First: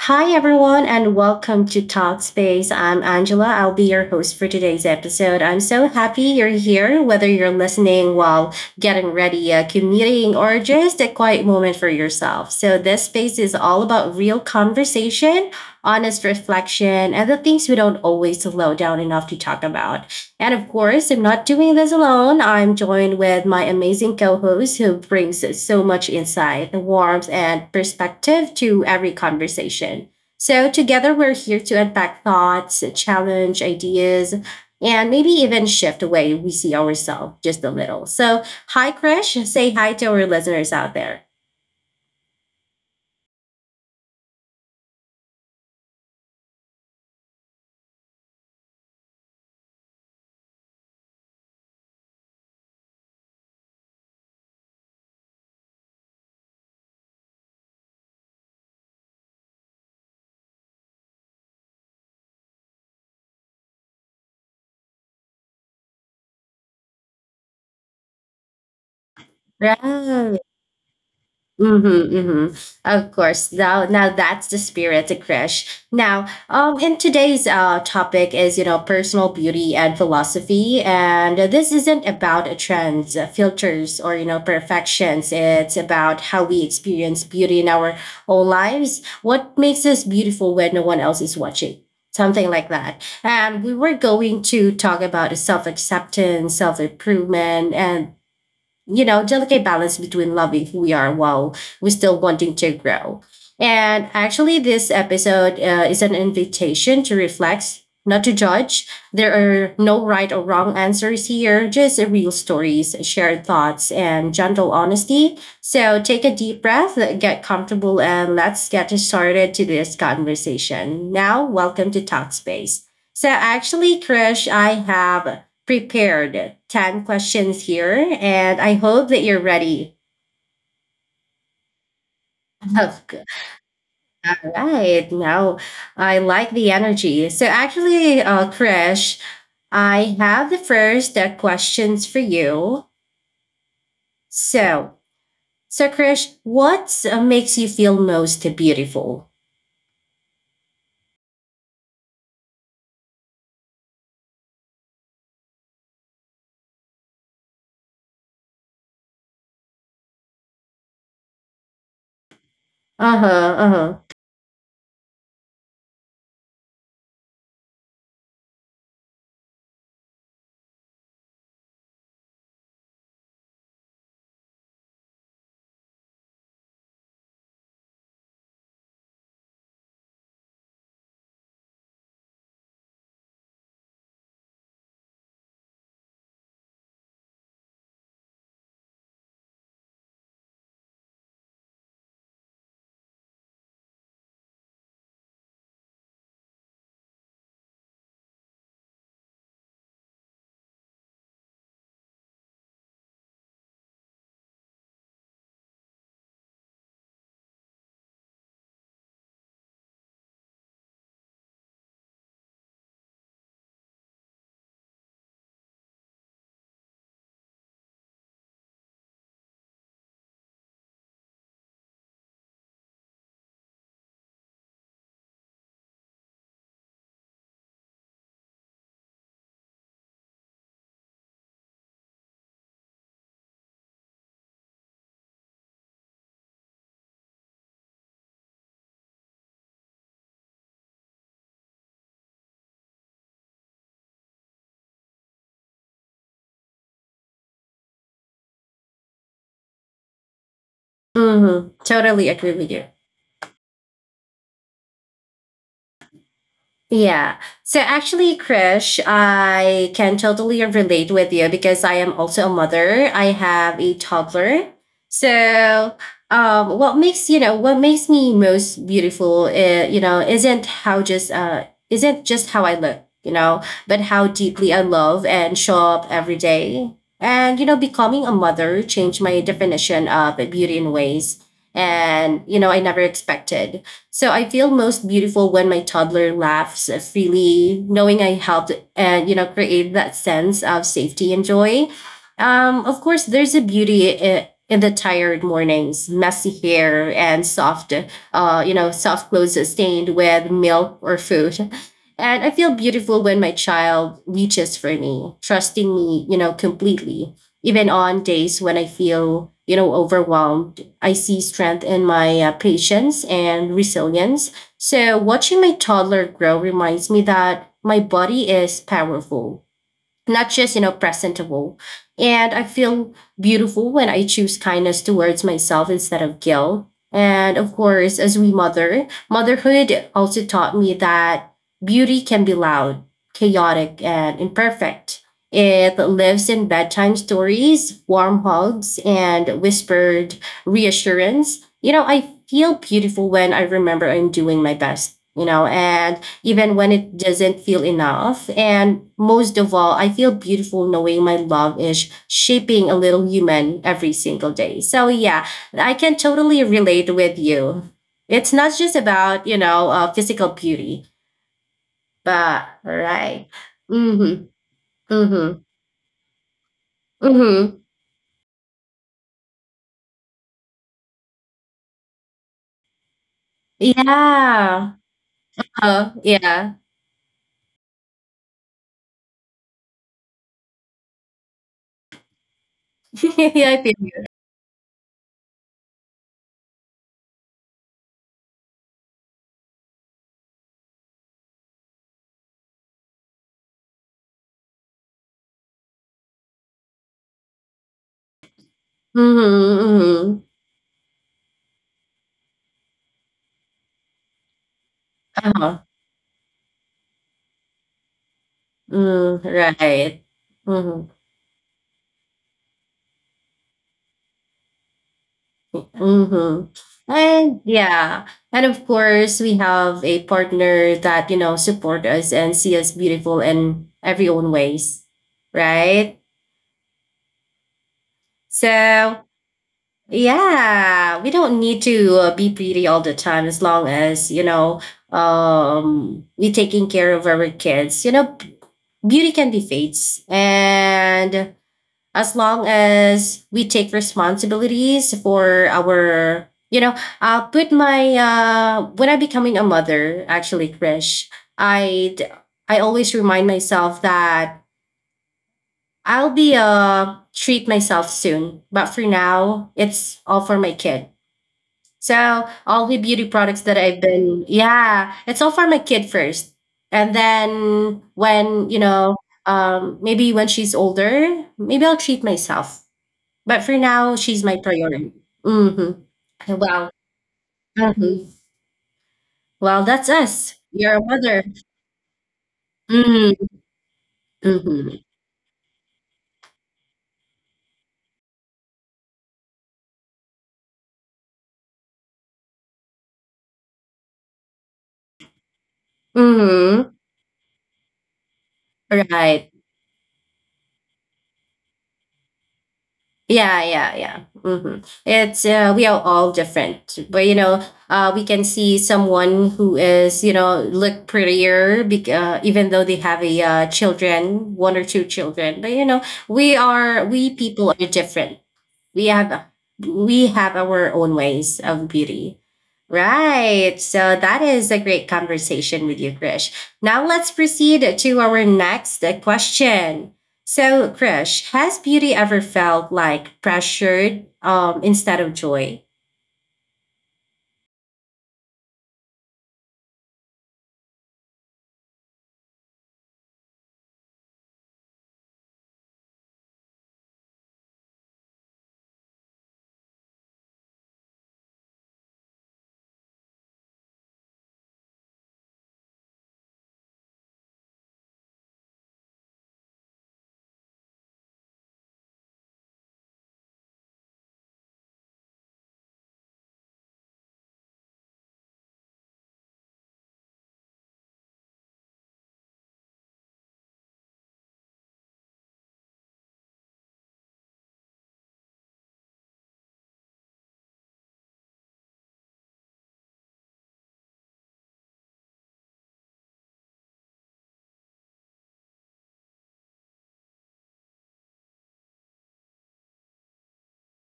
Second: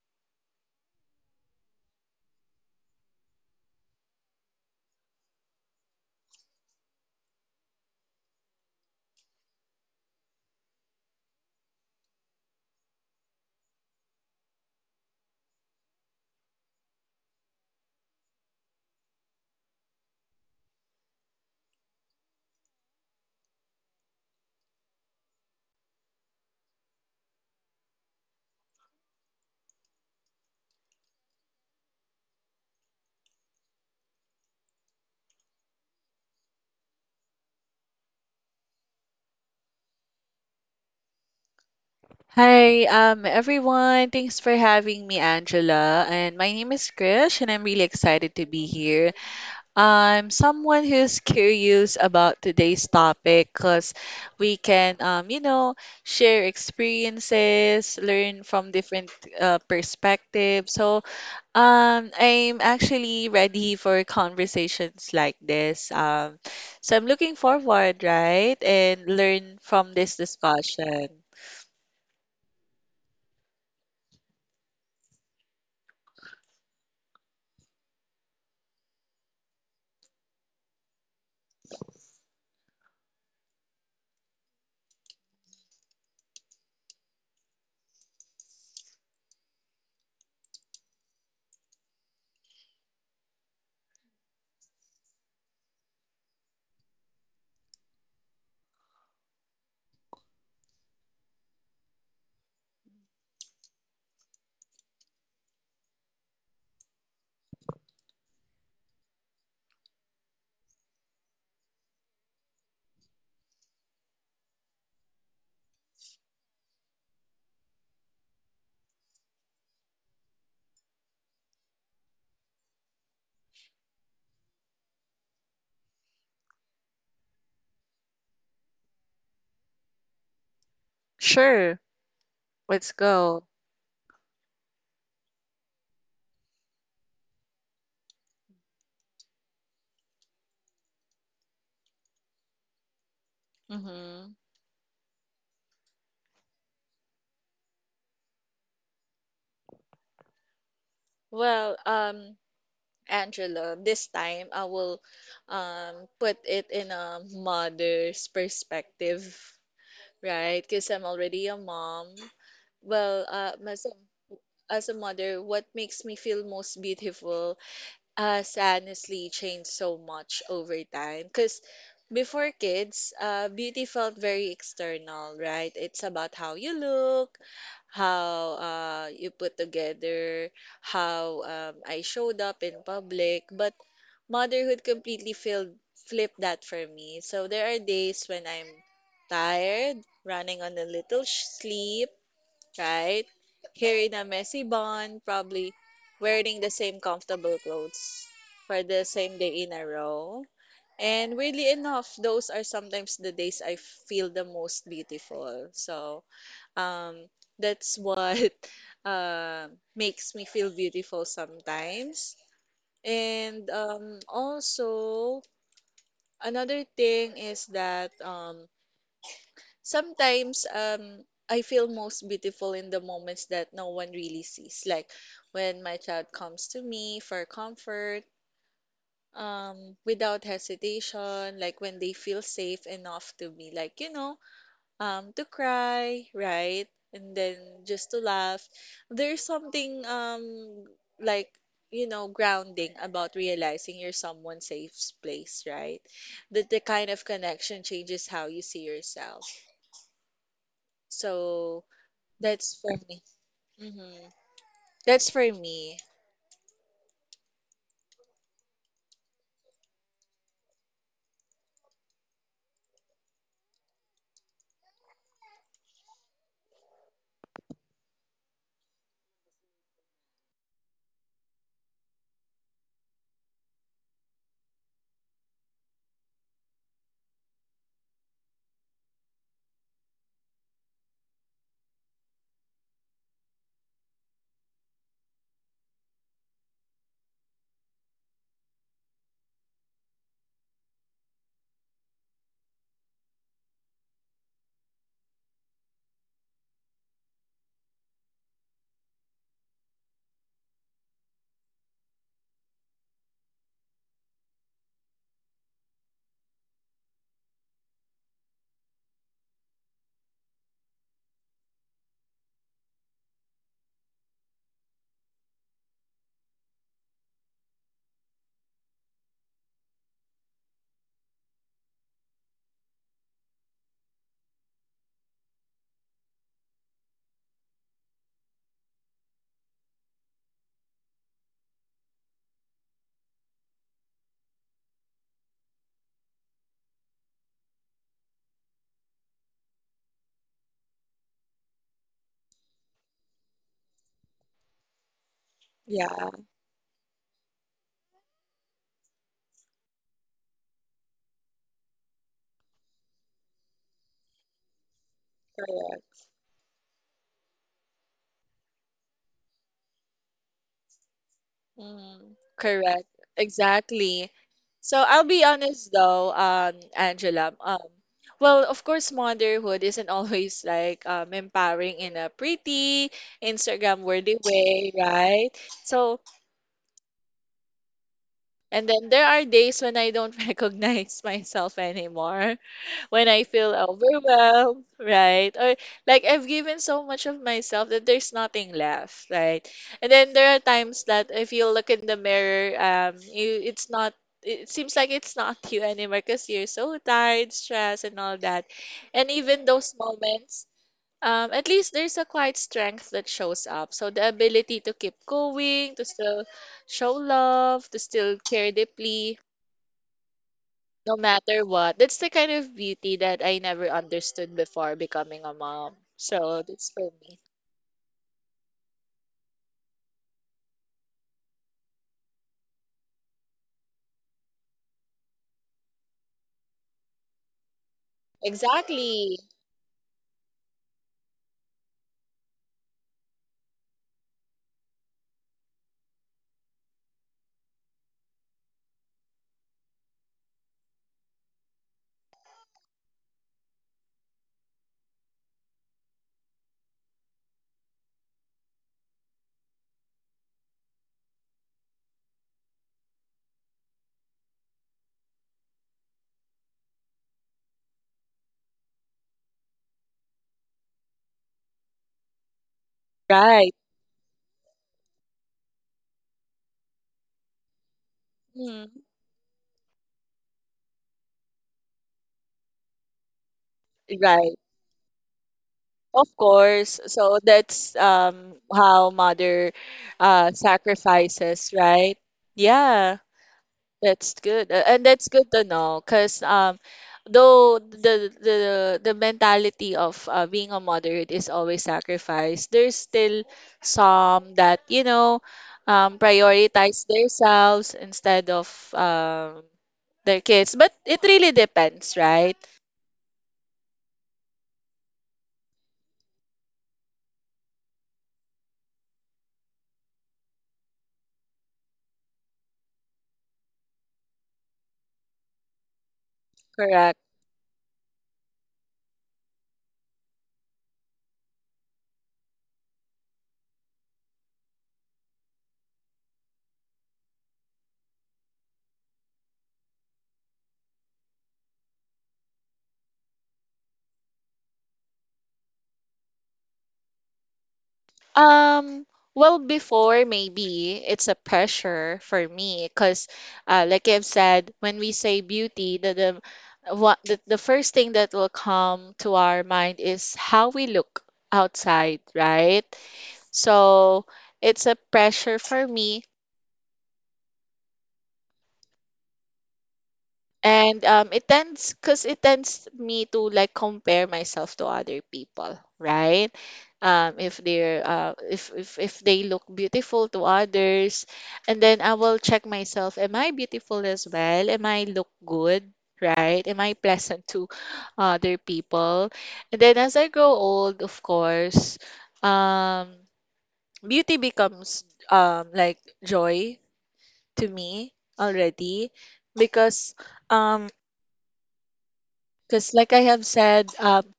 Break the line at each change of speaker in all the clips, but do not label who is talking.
Hi, everyone, and welcome to Talkspace. I'm Angela. I'll be your host for today's episode. I'm so happy you're here, whether you're listening while getting ready, commuting, or just a quiet moment for yourself. So, this space is all about real conversation, honest reflection, and the things we don't always slow down enough to talk about. And of course, I'm not doing this alone. I'm joined with my amazing co host who brings so much insight, warmth, and perspective to every conversation. So, together, we're here to unpack thoughts, challenge ideas, and maybe even shift the way we see ourselves just a little. So, hi, Krish. Say hi to our listeners out there.
Hi, everyone. Thanks for having me, Angela. And my name is Krish, and I'm really excited to be here. I'm someone who's curious about today's topic because we can, share experiences, learn from different perspectives. I'm actually ready for conversations like this. So I'm looking forward, right, and learn from this
Right.
discussion.
Mm-hmm, mm-hmm. Of course. Now that's the spirit, the crash. Now, in today's topic is you know personal beauty and philosophy, and this isn't about trends, filters, or you know perfections. It's about how we experience beauty in our own lives. What makes us beautiful when no one else is watching? Something like that. And we were going to talk about self acceptance, self improvement, and you know, delicate balance between loving who we are while we still wanting to grow. And actually, this episode is an invitation to reflect, not to judge. There are no right or wrong answers here, just real stories, shared thoughts, and gentle honesty. So take a deep breath, get comfortable, and let's get started to this conversation. Now, welcome to Talkspace. So actually, Krish, I have prepared 10 questions here, and I hope that you're ready.
Sure. Let's
Okay.
go.
All right. Now, I like the energy. So, actually, Krish, I have the first questions for you.
Mm-hmm.
So, so, Krish, what makes you feel most beautiful?
Well, um, Angela, this time I will put it in a mother's perspective, right? Because I'm already a mom. Well,
Uh huh.
uh, as a,
Uh huh.
as a mother, what makes me feel most beautiful us honestly changed so much over time because before kids, beauty felt very external, right? It's about how you look, how you put together, how I showed up in public. But motherhood flipped that for me. So there are days when I'm tired, running on a little sleep, right? Here in a messy bond, probably wearing the same comfortable clothes for the same day in a row. And weirdly enough, those are sometimes the days I feel the most beautiful. So um, that's what uh, makes me feel beautiful sometimes. And also, another thing is that sometimes I feel most beautiful in the moments that no one really sees, like when my child comes to me for comfort without hesitation, like when they feel safe enough to be like, to cry, right? And then just to laugh. There's something like grounding about realizing you're someone's safe place, right? That the kind of connection changes how you see yourself. So
Mm-hmm. Totally agree
that's for
with you.
me. Hmm. That's for me.
Yeah. So actually, Krish, I can totally relate with you because I am also a mother. I have a toddler. So, what makes you know what makes me most beautiful, you know, isn't just how I look, you know, but how deeply I love and show up every day. And you know, becoming a mother changed my definition of beauty in ways, and you know, I never expected. So I feel most beautiful when my toddler laughs freely, knowing I helped and you know create that sense of safety and joy. Of course, there's a beauty in the tired mornings, messy hair and soft, you know, soft clothes stained with milk or food. And I feel beautiful when my child reaches for me, trusting me, you know, completely, even on days when I feel, you know, overwhelmed. I see strength in my patience and resilience. So, watching my toddler grow reminds me that my body is powerful, not just you know presentable, and I feel beautiful when I choose kindness towards myself instead of guilt. And of course, as we mother motherhood also taught me that beauty can be loud, chaotic and imperfect. It lives in bedtime stories, warm hugs and whispered reassurance. You know, I feel beautiful when I remember I'm doing my best, you know, and
Yeah,
even when it doesn't feel enough. And most of all, I feel beautiful knowing my love is shaping a little human every single day. So yeah, I can
correct.
totally relate with you. It's not just about, you know, physical beauty,
Hmm.
but
Correct.
right.
Exactly.
Mm-hmm.
So I'll be
Mm-hmm.
honest though, Angela.
Mm-hmm.
Well, of course, motherhood isn't always like empowering in a pretty Instagram-worthy way,
Yeah.
right? So,
Yeah.
and then there are days when I don't recognize myself anymore, when I feel
yeah, I feel.
overwhelmed, right? Or like I've given so much of myself that there's nothing left, right? And then there are times that if you look in the mirror, you it's not, it seems like it's not you anymore because you're so tired, stressed, and all that. And even those
Mm-hmm. Mm-hmm.
moments, at least there's a quiet strength that shows up. So the ability to keep going,
Uh-huh.
to still show love, to still care deeply,
Mm, right.
no
Mm-hmm.
matter what. That's the kind of beauty that I never understood before becoming a mom. So
Mm-hmm.
that's for me.
And yeah, and of course we have a partner that you know support us and see us beautiful in every own ways, right? So
Exactly.
yeah, we don't need to be pretty all the time as long as you know we taking care of our kids. You know, beauty can be fades, and as long as we take responsibilities for our you know I'll put my when I'm becoming a mother actually Krish, i I always remind myself that I'll be treat myself soon but for now it's all for my kid. So all the beauty products
Right.
that I've been yeah it's all for my kid first. And then when you
Mhm.
know, um, maybe when she's older, maybe I'll treat myself, but for now,
Right.
she's my priority. Hmm.
Of course.
Wow.
So that's
Hmm.
how mother
Well, that's us. You're a mother.
sacrifices, right? Yeah.
Hmm.
That's good, and
Hmm.
that's good to know, cause though the mentality of being a moderate is always sacrifice, there's still some that, you know, prioritize
Hmm.
themselves instead of
Right.
their kids. But it really depends, right?
Yeah, yeah, yeah. Hmm. It's we are all different, but you know, we can see someone who is you know look prettier, even though they have a children, one or two children. But you know,
Correct.
we people are different. we have we have our own ways of beauty. Right. So that is a great conversation with you, Krish. Now let's proceed to our next question. So, Krish, has beauty ever felt like pressured instead of joy?
Um, well, before maybe it's a pressure for me because, like I've said, when we say beauty, the first thing that will come to our mind is how we look outside, right? So it's a pressure for me. And it tends, because it tends me to like compare myself to other people, right? If they're, if they look beautiful to others, and then I will check myself, am I beautiful as well? Am I look good? Right? Am I pleasant to other people? And then as I grow old, of course, um, beauty becomes like joy to me already because um like I have said, um,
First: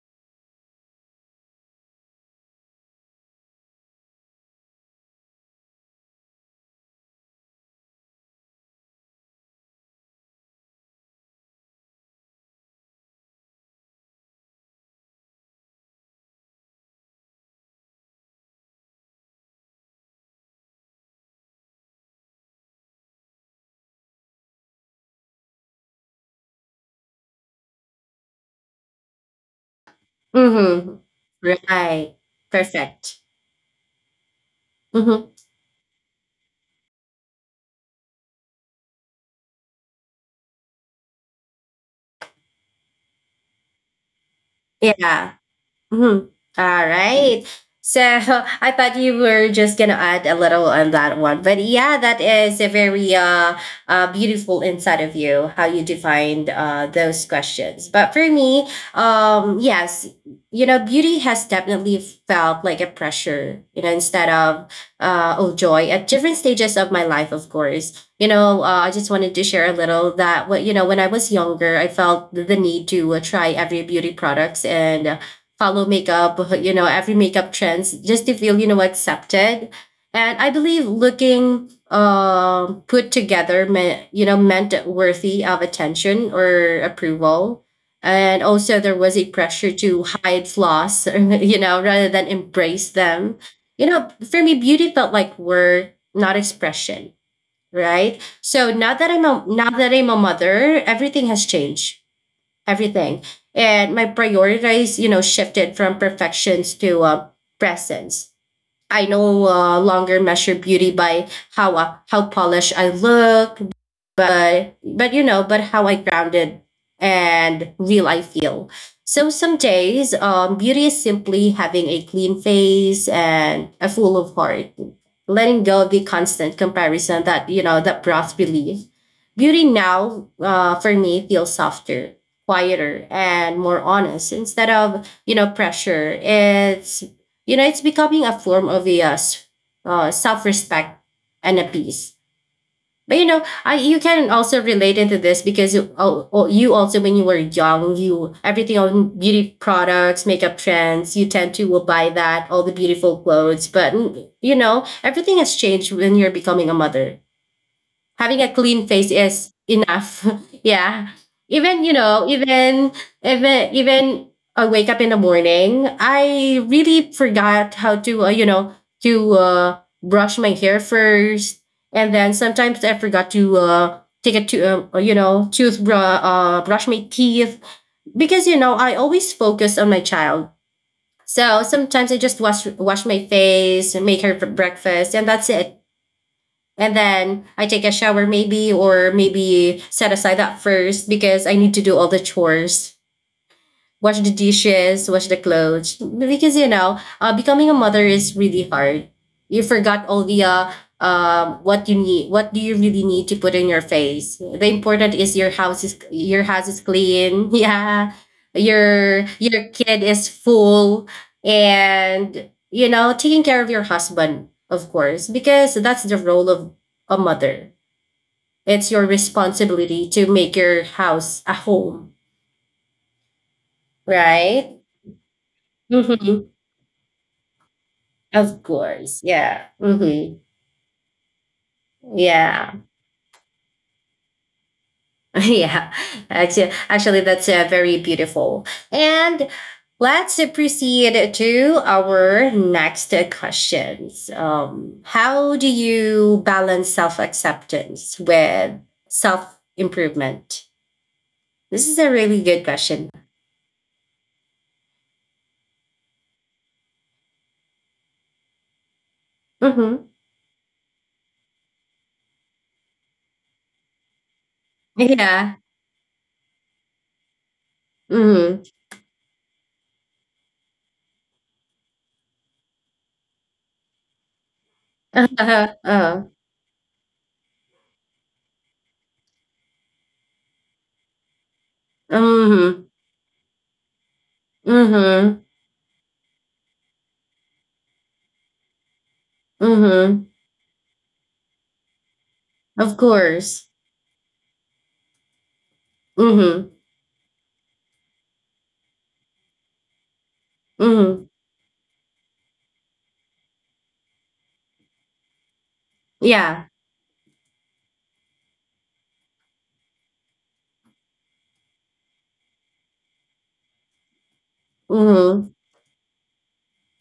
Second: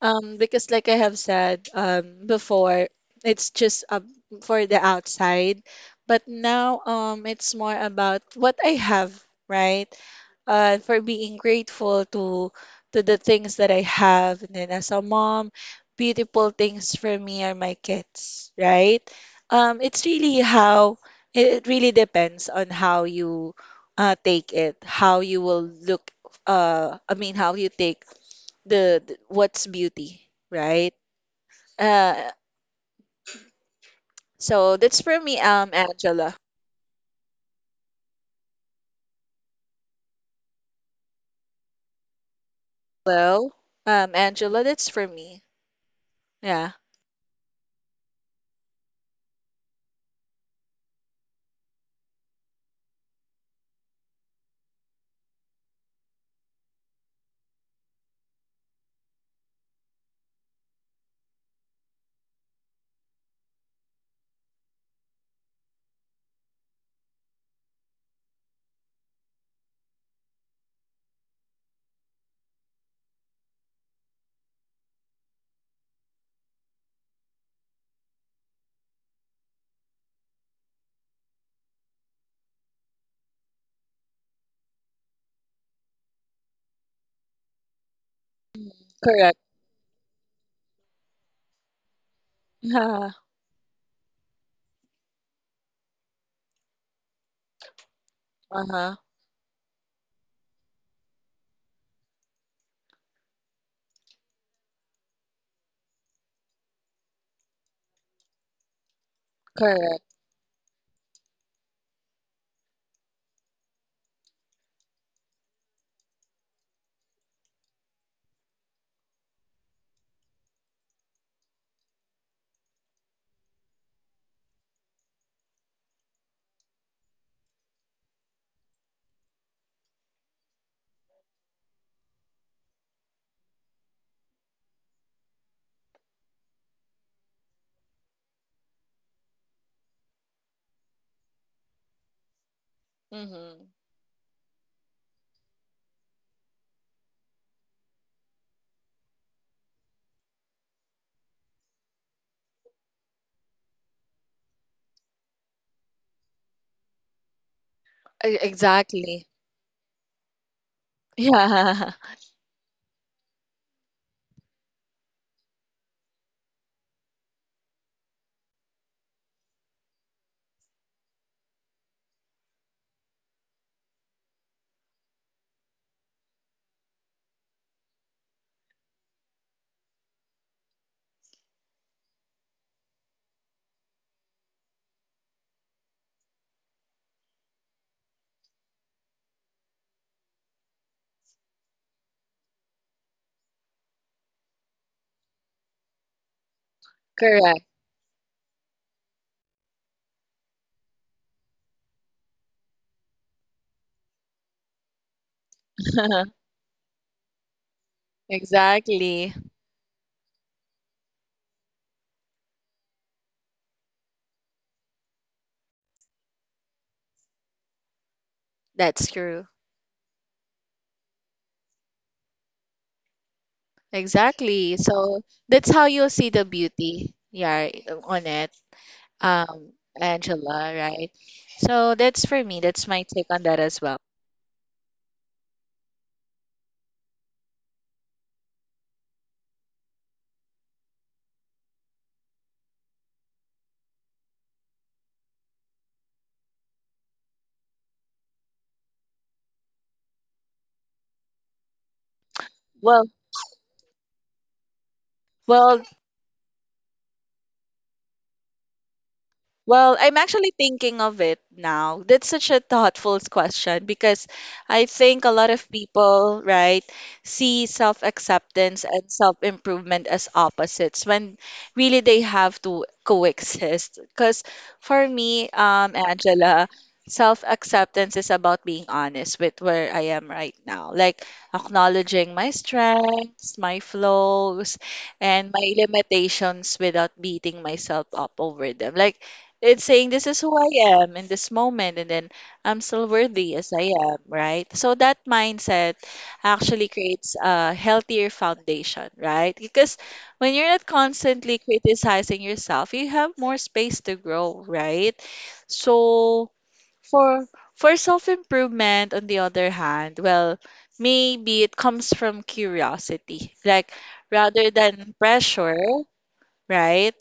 um, because like I have said before, it's just for the outside, but now it's more about what I have, right? For being grateful to the things that I have, and then as a mom, beautiful things for me are my kids, right? It's really how it really depends on how you take it, how you will look. I mean, how you take the what's beauty, right?
Mm-hmm. Right.
Uh,
Perfect.
so that's for me,
Mm-hmm.
Angela. Hello, Angela. That's for me.
Yeah. Mhm.
Yeah,
All right. So I thought you were just gonna add a little on that one, but yeah, that is a very beautiful insight of you how you defined those questions. But for me, yes, you know, beauty has definitely felt like a pressure, you know, instead of oh joy at different stages of my life. Of course, you know, I just wanted to share a little that what you know when I was younger, I felt the need to try every beauty products and follow makeup, you know, every makeup trends just to feel, you know, accepted. And I believe looking put together meant, you know, meant worthy of attention or approval. And also there was a
correct.
pressure to hide flaws, you know, rather than embrace
Yeah.
them. You know, for me, beauty felt like work, not expression, right?
Uh
So
huh.
now that I'm a mother, everything has changed, everything. And my priorities, you know, shifted from perfections to presence. I no
Correct.
longer measure beauty by how polished I look, but you know, but how I grounded and real I feel. So some days, beauty is simply having a clean face and a full of heart, letting go of the constant comparison that you know that brought belief. Beauty now, for me, feels softer, quieter, and more honest instead of you know pressure. It's you know, it's becoming a form of a self-respect and a peace. But you know,
Mm-hmm.
I you can also relate into this because you, you also when you were young, you everything on beauty products, makeup trends, you tend to will buy that all the beautiful clothes. But mm, you know, everything has changed when you're becoming a mother, having a clean face
Exactly.
is enough. Yeah,
Yeah,
even you know even I wake up in the morning, I really forgot how to you know to brush my hair first. And then sometimes I forgot to take a to you know toothbrush brush my teeth, because you know I always focus on my child. So sometimes I just wash my face, make her for breakfast and that's it. And then I take a shower, maybe, or maybe set aside that first because I need to do all the chores, wash the dishes, wash the clothes. Because you know,
correct.
becoming a mother is really hard. You forgot all the what you need, what do you really need to put in your face. The important is your house is clean. Yeah,
Exactly.
your kid is full, and you know, taking care of your husband, of course, because that's the role of a mother.
That's
It's your
true.
responsibility to make your house a home,
Exactly.
right?
So that's how you'll see the beauty, yeah, on it,
Of course.
um,
Yeah. Hmm.
Angela, right? So that's for me. That's
Yeah.
my take on that as well.
yeah. Actually, that's very beautiful. And let's proceed to our next questions. How do you balance self acceptance with self improvement? This is a really good
Well,
question.
well, Well, I'm
Mm-hmm.
actually thinking of it now. That's such a thoughtful question because I think a lot of
Yeah.
people, right, see
Mm-hmm.
self-acceptance and self-improvement as opposites when really they have to coexist. Because for me,
Uh-huh.
Angela, self-acceptance is about being honest with where I am right now, like acknowledging my
Mm-hmm.
strengths, my flaws, and
Mm-hmm.
my limitations without beating myself up over them. Like it's saying this is
Mm-hmm.
who I am in this moment, and then I'm still
Of
worthy as I
course.
am, right? So that mindset actually
Mm-hmm.
creates a healthier foundation, right? Because when you're not
Mm-hmm.
constantly criticizing yourself, you have more space to grow, right? So
Yeah.
for for self-improvement, on the other hand, well, maybe it comes from curiosity, like rather than
Mhm.
pressure, right?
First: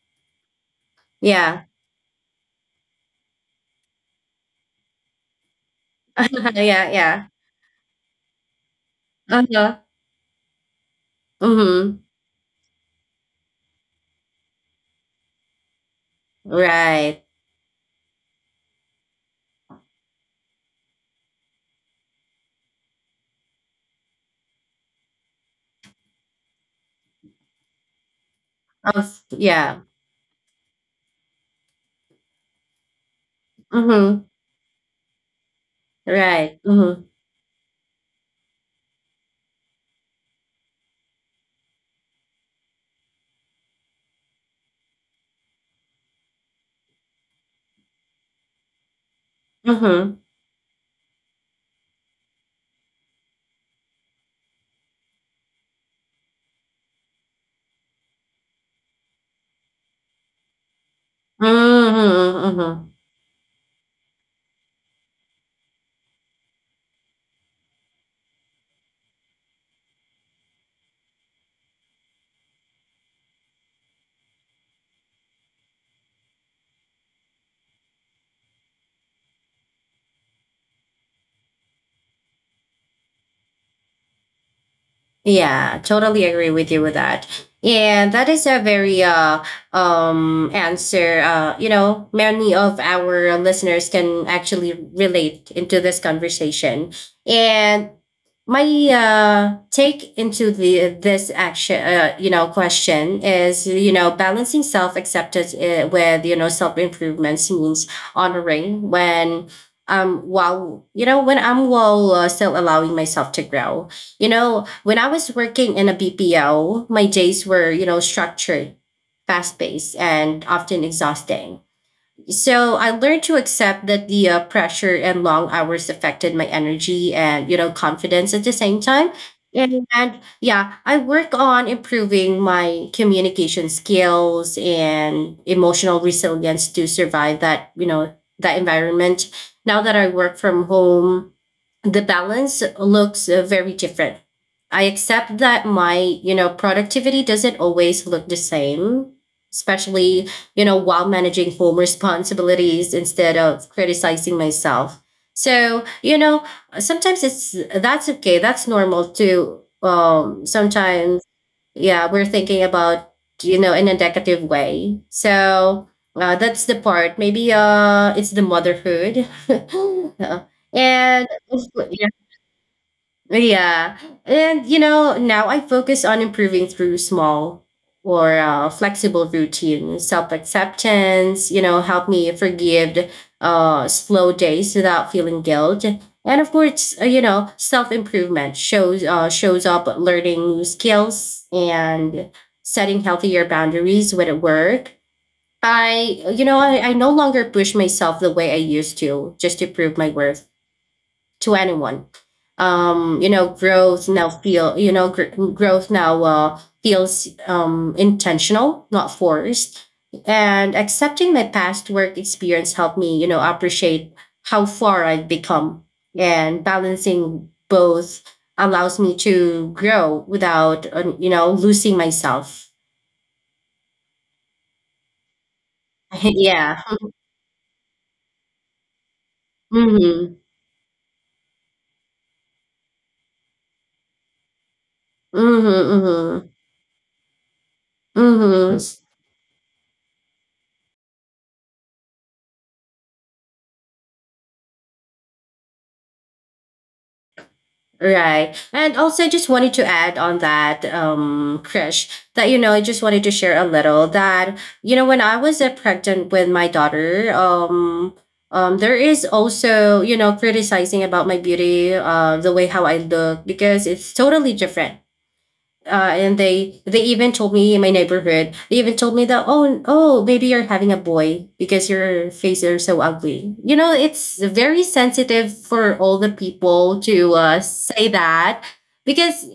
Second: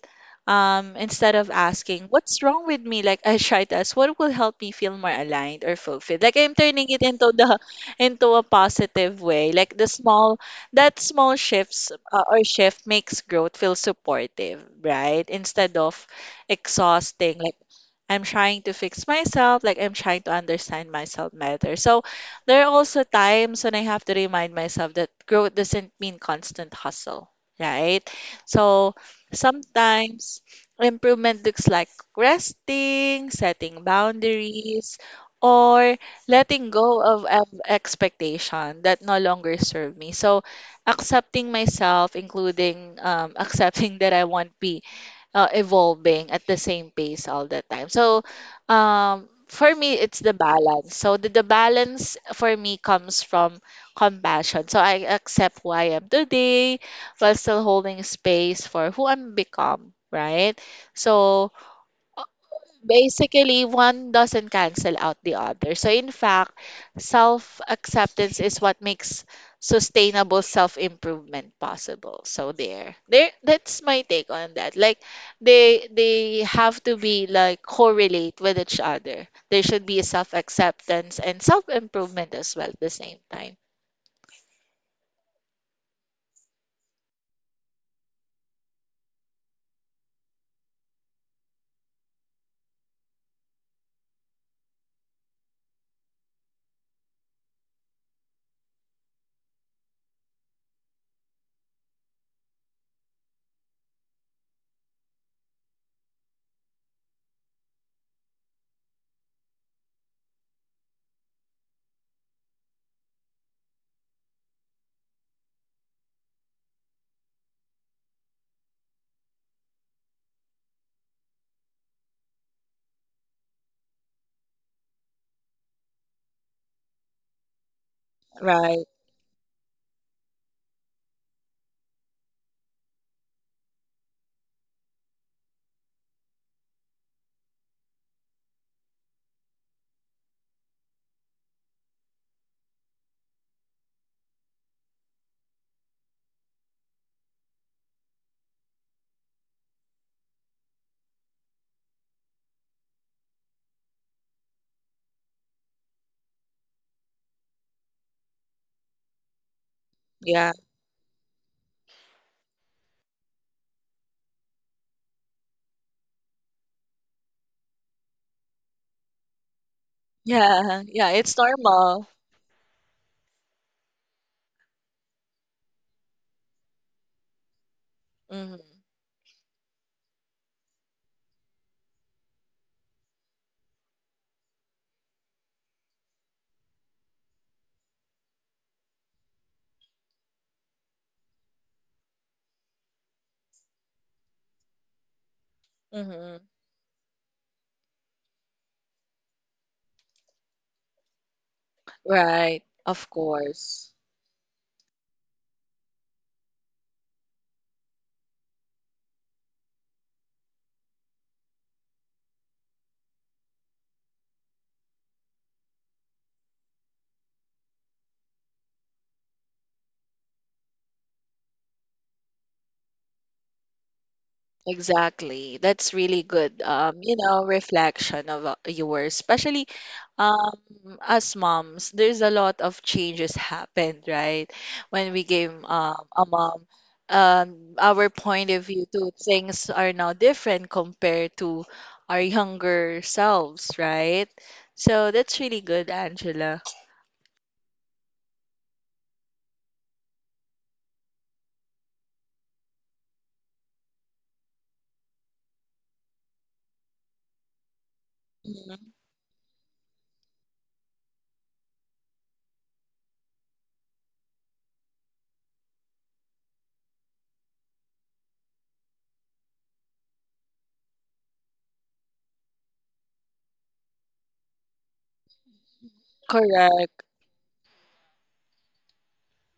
Instead of
Yeah.
asking, what's wrong with me? Like I try to ask, what will help me feel more aligned or fulfilled? Like I'm turning
Yeah,
it
yeah.
into a positive way. Like
Uh-huh.
the small that small shifts,
Mhm.
or shift makes growth feel supportive, right? Instead of exhausting.
Right.
Like I'm trying to fix myself, like I'm trying to understand myself better. So there are also times when I have to remind myself that growth doesn't mean constant hustle, right? So
Of yeah.
sometimes improvement looks like resting, setting
Mhm.
boundaries, or
Right.
letting go
Mhm.
of expectation that no longer serve me. So accepting myself, including accepting that I won't be evolving at the same pace all the time. So, for me, it's
Mhm.
the balance. So the balance for me comes from compassion. So I accept who I am today while still holding space for who I'm become, right? So
Mhm. Mhm.
basically one doesn't cancel out the other, so in fact self acceptance is what makes sustainable self improvement possible. So there, that's my take on that. Like they have to be like correlate with each other. There should be self acceptance and self improvement as well at the same time.
Yeah, totally agree with you with that. And that is a very answer. You know, many of our listeners can actually relate into this conversation. And my take into the this action you know question is you know balancing self acceptance with you know self improvements means honoring when while you know when I'm while still allowing myself to grow. You know, when I was working in a BPO, my days were, you know, structured, fast paced, and often exhausting, so I learned to accept that the pressure and long hours affected my energy and you know confidence at the
Right,
same time. And yeah, I work on improving my communication skills and emotional resilience to survive that you know that environment. Now that I work from home, the balance looks very different. I accept that my, you know, productivity doesn't always look the same, especially, you know, while managing home responsibilities instead of criticizing myself. So, you know, sometimes it's that's okay. That's normal too.
yeah,
Sometimes, yeah, we're thinking about, you know, in a negative way. So, that's the part. Maybe it's the motherhood. Uh,
yeah, yeah,
and
it's normal.
yeah. And, you know, now I focus on improving through small or
Mhm.
flexible routine, self acceptance, you know, help me forgive slow days without feeling guilt. And of course, you know, self improvement shows up learning new skills and setting healthier boundaries with at work. I, you
Mhm.
know, I no longer push myself the way I used to just to prove my worth to anyone.
Right. Of
You know,
course.
growth now feel you know gr- growth now feels intentional, not forced. And accepting my past work experience helped me, you know, appreciate how far I've become. And balancing both allows me to grow without, you know, losing myself.
Exactly. That's really good.
Yeah.
You know, reflection of yours, especially
Mm-hmm.
um as moms, there's a lot of changes happened, right? When we gave
Mm-hmm.
a
Mm-hmm.
mom, our point of
Mm-hmm.
view to things are now different compared to our younger selves, right? So that's really good, Angela.
Right. And also, I just wanted to add on that, Krish, that, you know, I just wanted to share a little that, you know, when I was pregnant with my daughter,
Mm,
there is also, you know, criticizing about my beauty, the way how I look, because it's totally different and they even told me in my neighborhood, they even told me that, oh, oh, maybe you're having a boy because your face are so ugly. You know, it's very sensitive for all the people
correct.
to say that, because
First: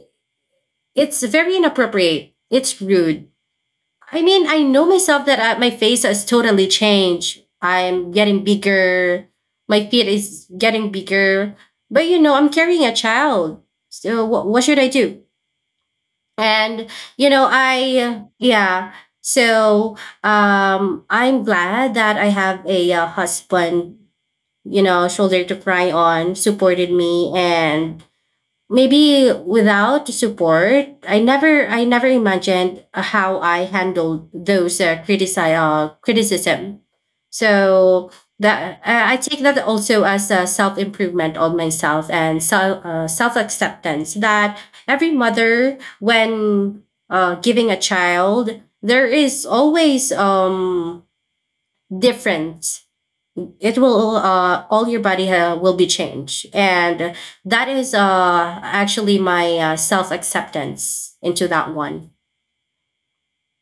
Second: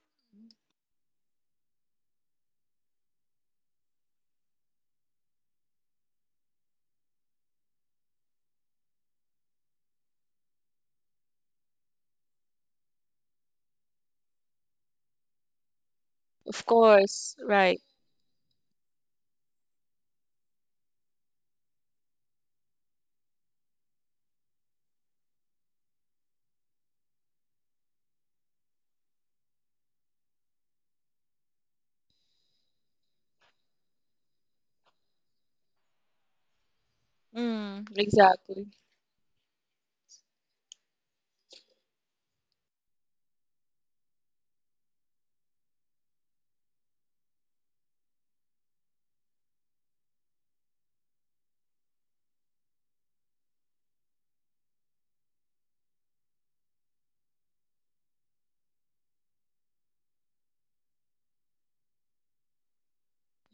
it's very inappropriate, it's rude. I mean, I know myself that, my face has totally changed, I'm getting bigger, my feet is getting bigger, but you know, I'm carrying a child. So what should I do?
Of
And, you
course,
know,
right.
I, yeah. So, I'm glad that I have a, husband, you know, shoulder to cry on, supported me. And maybe without support, I never imagined how I handled those criticism.
Mm,
So
exactly.
that I take that also as a self-improvement on myself and self, self-acceptance, that every mother, when giving a child, there is always difference. It will all your body will be changed. And that is actually my self-acceptance into that one.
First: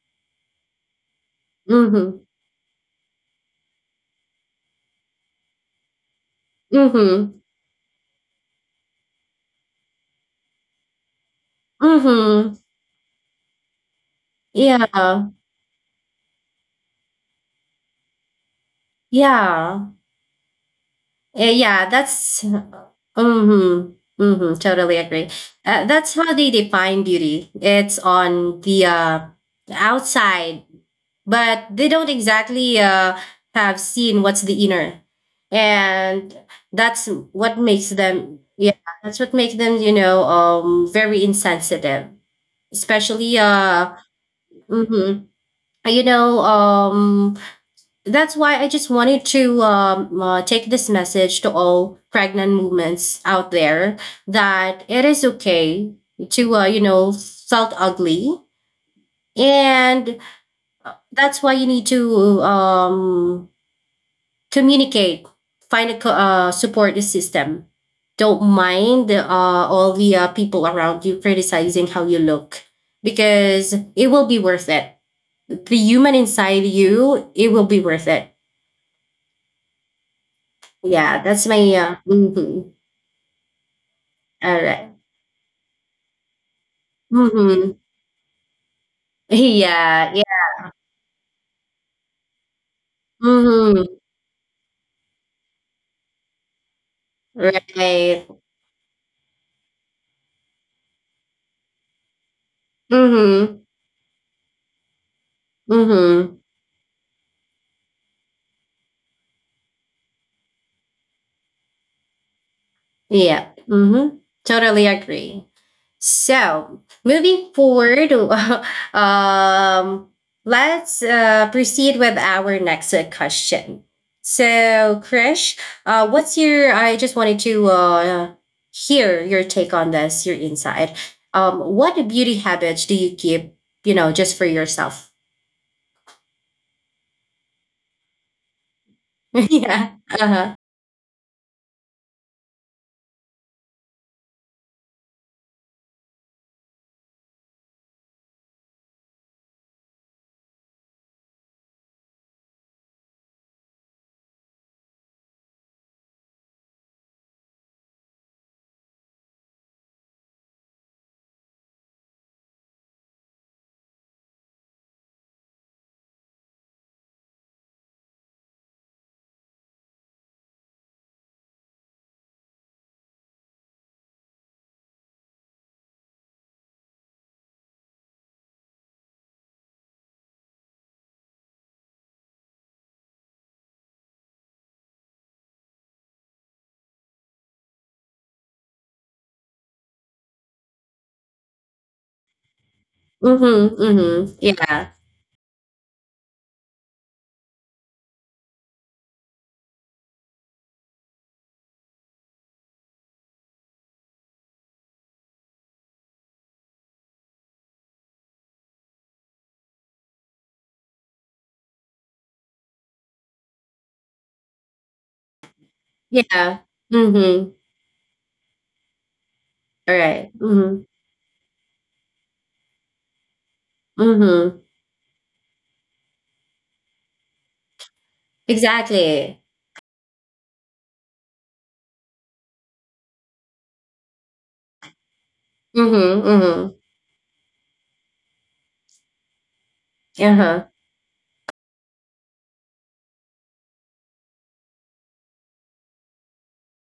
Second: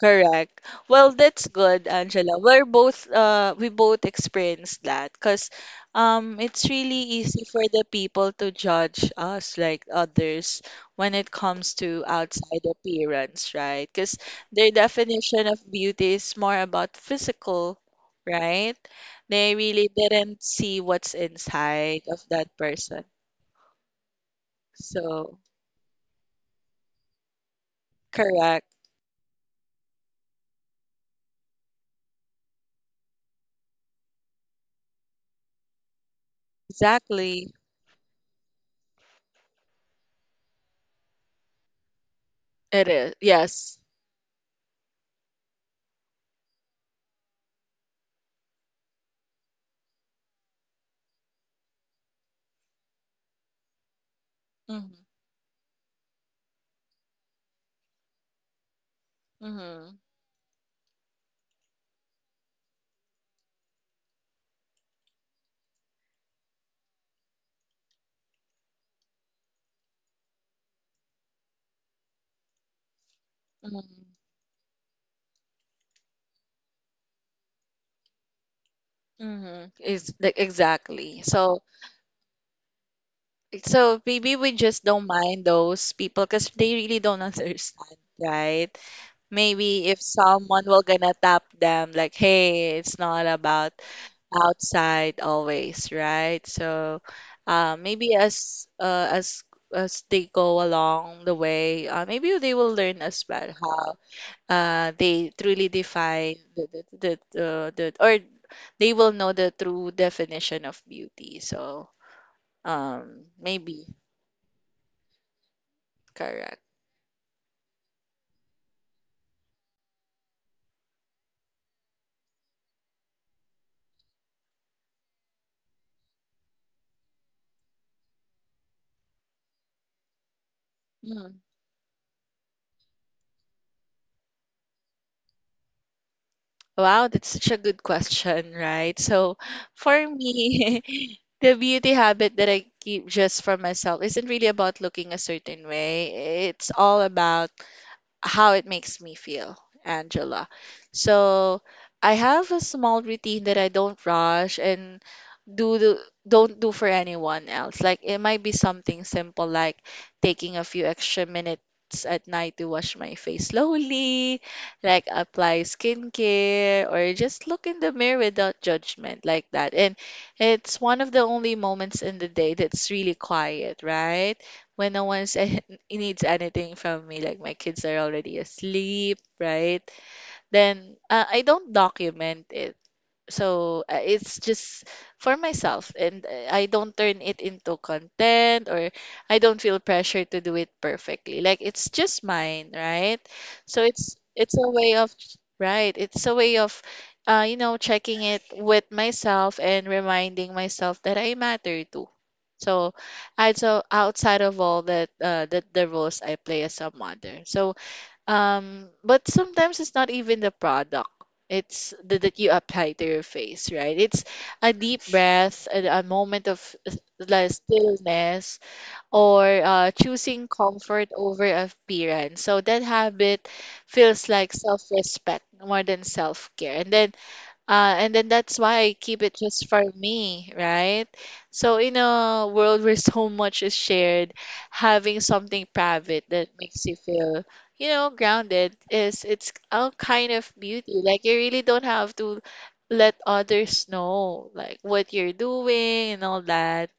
Correct. Well, that's good,
Mm-hmm.
Angela. We both experienced that because it's really easy
Mm-hmm.
for the people to judge us like others when it comes to
Mm-hmm.
outside appearance, right? Because their
Yeah,
definition of beauty is more about physical, right? They
yeah.
really didn't see what's
Eh, yeah,
inside of that
that's
person.
mm-hmm. Mm-hmm, totally agree.
So,
That's how they define beauty, it's on
correct.
the outside, but they don't exactly have seen what's the inner. And that's
Exactly.
what makes them yeah that's what makes them, you know, very insensitive,
It is.
especially
Yes.
hmm you know, that's why I just wanted to take this message to all pregnant movements out there, that
Mm-hmm.
it is okay to you know, felt ugly.
Mm-hmm.
And that's why you need to communicate, find a support system. Don't mind all the people around you criticizing how you look, because it will be worth it. The human inside you, it will be worth it.
Mm-hmm. Is like exactly.
Yeah, that's
So
my mhm.
so maybe we
All
just
right.
don't mind those people because they really don't
Mm-hmm.
understand, right? Maybe if
Yeah,
someone
yeah.
will gonna tap them like, hey, it's not about
Mm-hmm.
outside always, right? So uh, maybe
Right.
as uh, as they go along the way, maybe they will learn as well
Mm-hmm.
how they truly define
Mm-hmm.
they will know the true definition of beauty. So
Yeah.
maybe
Mm-hmm. Totally agree.
correct.
So moving forward, um, let's proceed with our next question. So, Krish, what's your? I just wanted to hear your take on this, your insight.
Mm.
What beauty habits do you keep? You know, just for yourself.
Wow, that's such a good question, right? So
Yeah.
for
Uh huh.
me, the beauty habit that I keep just for myself isn't really about looking a certain way. It's all about how it makes me feel, Angela. So I have a small routine that I don't rush and do the, don't do for anyone else. Like it might be something simple like taking a few extra minutes at night to wash my face slowly, like apply skincare or just look in the mirror without judgment, like that. And it's one of the only moments in the day that's really quiet, right? When no one's needs anything from me, like my kids are already asleep, right? Then I don't document it. So it's just for myself, and I don't turn it into content or I don't feel pressure to do it perfectly. Like it's just mine, right? So
Mm-hmm. Hmm.
it's a way
Yeah.
of right. It's a way of you know, checking it with myself and reminding myself that I matter too. So, I so outside of all that, the roles I play as a mother. So but sometimes it's not even the product. It's that you apply to your face, right? It's a deep breath, a moment of
Yeah.
like
Mm-hmm.
stillness, or
All right.
choosing
Mm-hmm.
comfort over appearance. So that habit feels like
Mm-hmm.
self-respect more than self-care. And then that's why I keep it
Exactly.
just for me, right? So in a world where so much is shared, having something private
Mm-hmm.
that
Mm-hmm.
makes you feel, you know, grounded is it's a kind of
Uh-huh.
beauty. Like you really don't have to let others know like what you're doing and all that.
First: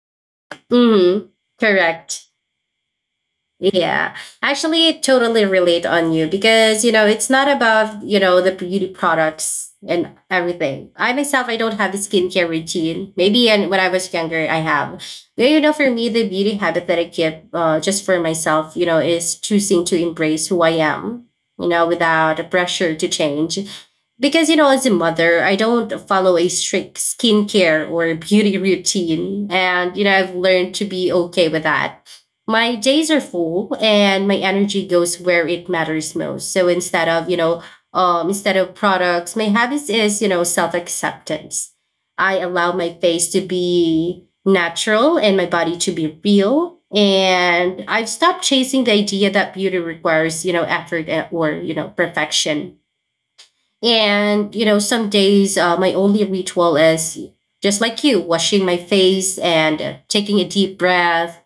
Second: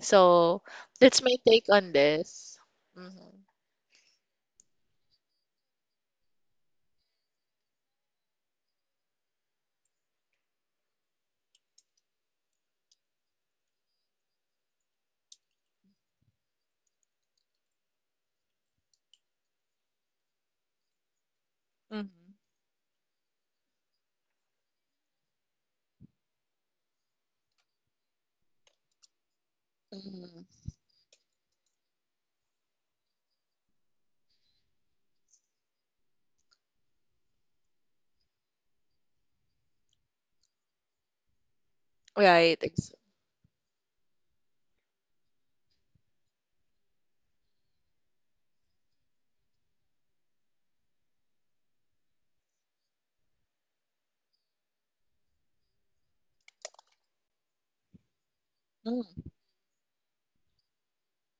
So that's
Mm-hmm.
my take on
Correct.
this. Mm-hmm.
Yeah, actually, I totally relate on you, because you know, it's not about, you know, the beauty products and everything. I myself, I don't have a skincare routine. Maybe and when I was younger, I have. But you know, for me, the beauty habit that I keep just for myself, you know, is choosing to embrace who I am. You know, without a
Hmm.
pressure to change, because you know, as a mother, I don't follow a strict skincare or beauty routine, and you know, I've
Mm-hmm.
learned to be okay with that. My days are full and my energy goes where it matters most. So instead of, you know, instead of products, my habits is, you know, self acceptance. I
Right.
allow my
Ex-
face to be natural and my body to be real. And I've stopped chasing the idea that beauty requires, you know, effort or, you know, perfection. And, you know, some days, my only ritual is just like you, washing my
Mm,
face and taking a deep breath.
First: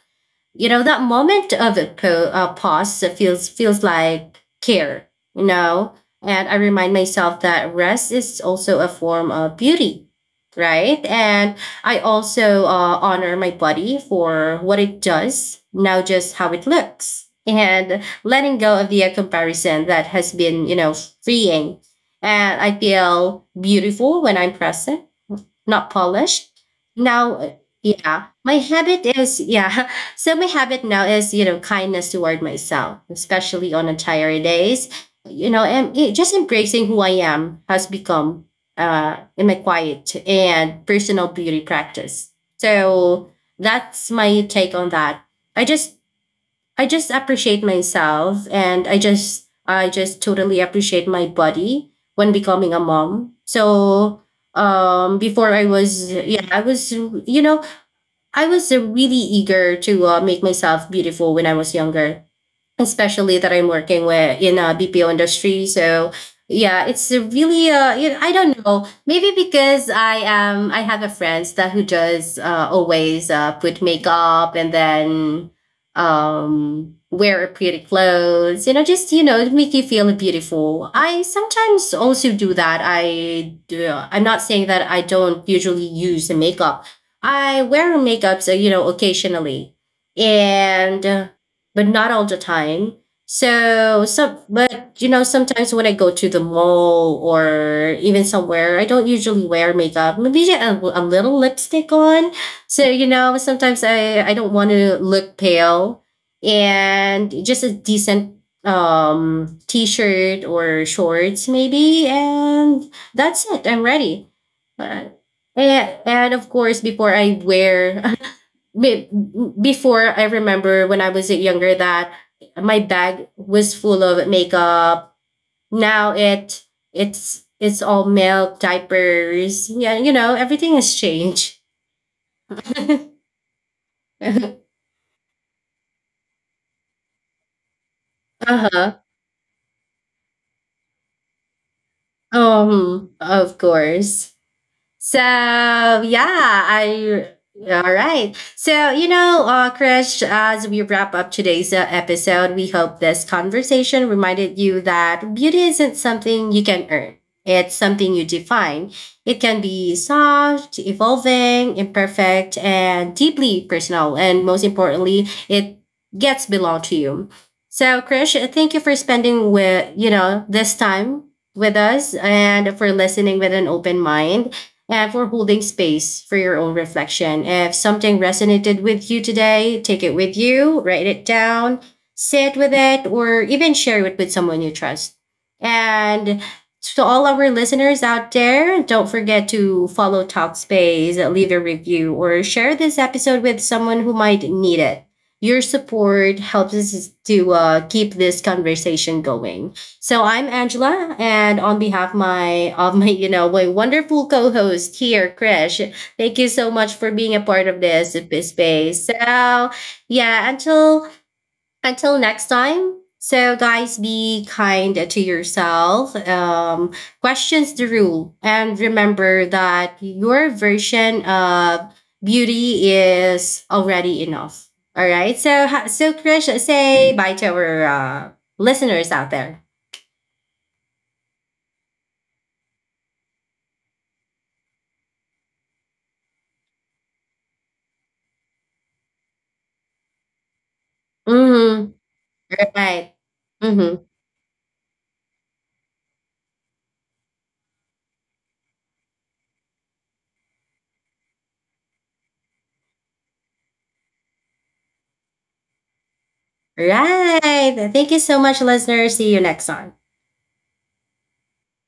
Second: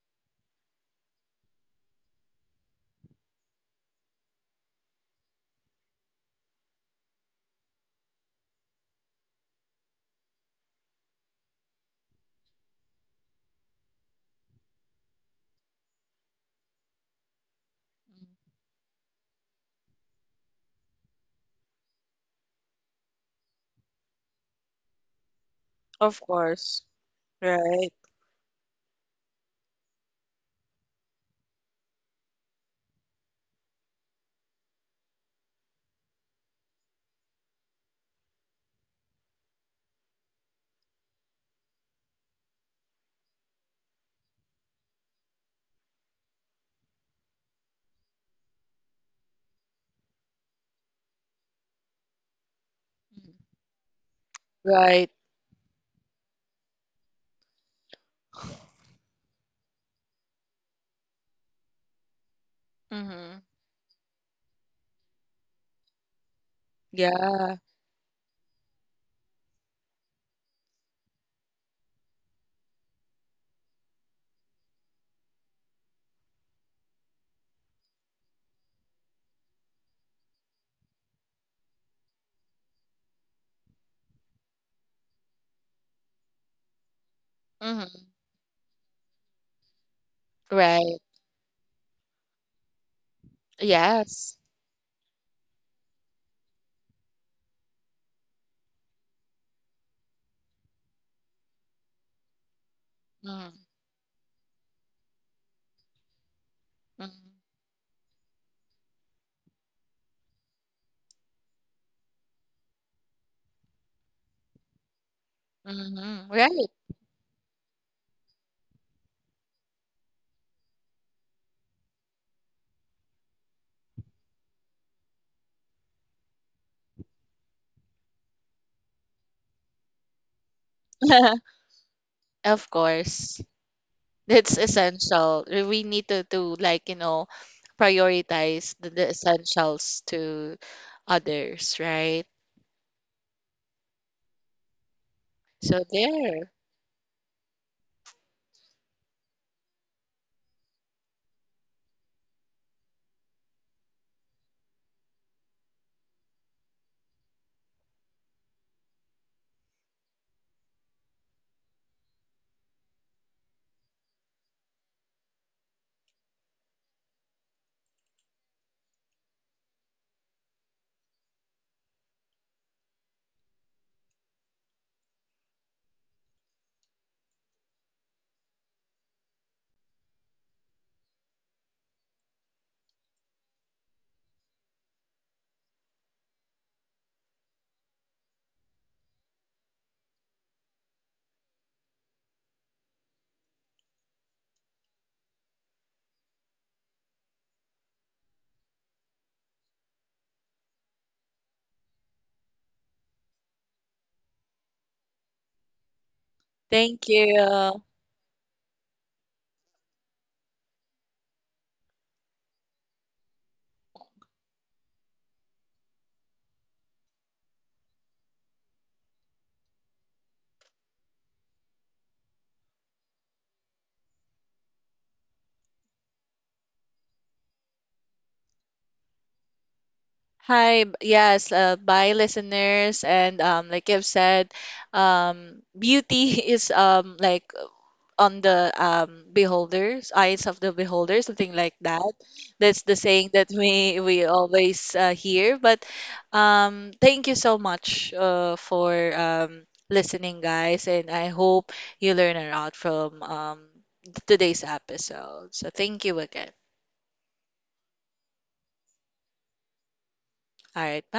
You know, that moment of a pause feels like care, you know. And I remind myself that rest is also a form of beauty, right? And I also honor my body for what it does now, just how it looks, and
mm,
letting go of the comparison that has been, you know, freeing. And I feel beautiful when I'm present, not
of
polished.
course.
Now,
Right.
yeah, my habit is, yeah. So my habit now is, you know, kindness toward myself, especially on a tired days. You know, and it, just embracing who I am has become in my quiet and personal beauty practice. So that's my take on that. I just I just appreciate myself, and I just totally appreciate my body when becoming a
Mm.
mom. So
Right.
before I was, yeah, I was, you know, I was really eager to make myself beautiful when I was younger,
Mm-hmm.
especially that I'm working with in a BPO industry. So yeah, it's a
Yeah.
really you know, I don't know. Maybe because I have a friends that who does always put makeup, and then wear pretty clothes. You know, just, you know, make you feel beautiful. I sometimes also do that. I do. I'm not saying that I don't usually use the makeup. I
Mm-hmm.
wear makeup, so you know, occasionally,
Right.
and but not all the time. So
Yes.
some, but you know, sometimes when I go to the mall or even somewhere, I don't usually wear makeup. Maybe a little lipstick on. So you know,
Mm-hmm.
sometimes I don't want to look pale, and just a decent t-shirt or shorts maybe, and that's it. I'm ready. Uh, and,
Mm-hmm.
and of
Right.
course, before I wear be- before, I remember when I was younger that my bag was full of makeup. Now it's all milk diapers. Yeah, you know, everything has changed.
Of course. That's
Uh
essential. We need to like, you know, prioritize the
huh.
essentials to others, right?
Of course. So
So there.
yeah, I, all right. So you know, Krish, as we wrap up today's episode, we hope this conversation reminded you that beauty isn't something you can earn. It's something you define. It can be soft, evolving, imperfect, and deeply personal. And most importantly, it gets belong to you. So, Krish, thank you for spending with, you know, this time with us, and for listening with an open mind, and for holding space for your own reflection. If something resonated with you today, take it with you, write it down, sit with it, or even share it with someone you trust. And to all our listeners out there, don't forget to follow Talkspace, leave a review, or share this episode with someone who might need it. Your support helps us to keep this conversation going. So I'm Angela, and on behalf my of my, you know, my wonderful co-host here, Krish, thank you so much
Thank
for being a part
you.
of this space. So yeah, until next time. So guys, be kind to yourself. Questions the rule, and remember that your version of beauty is already enough. All right. So so Krish, say bye to our listeners out there.
Hi, yes, bye listeners. And like I've said, beauty is like on the beholders, eyes of the beholder, something like that.
Hmm.
That's the
Right.
saying that we
Hmm.
we always hear, but thank you so much for listening, guys, and I hope you learn a lot from today's episode. So thank you again.
Right. Thank you so much, listeners. See you next time.
All right.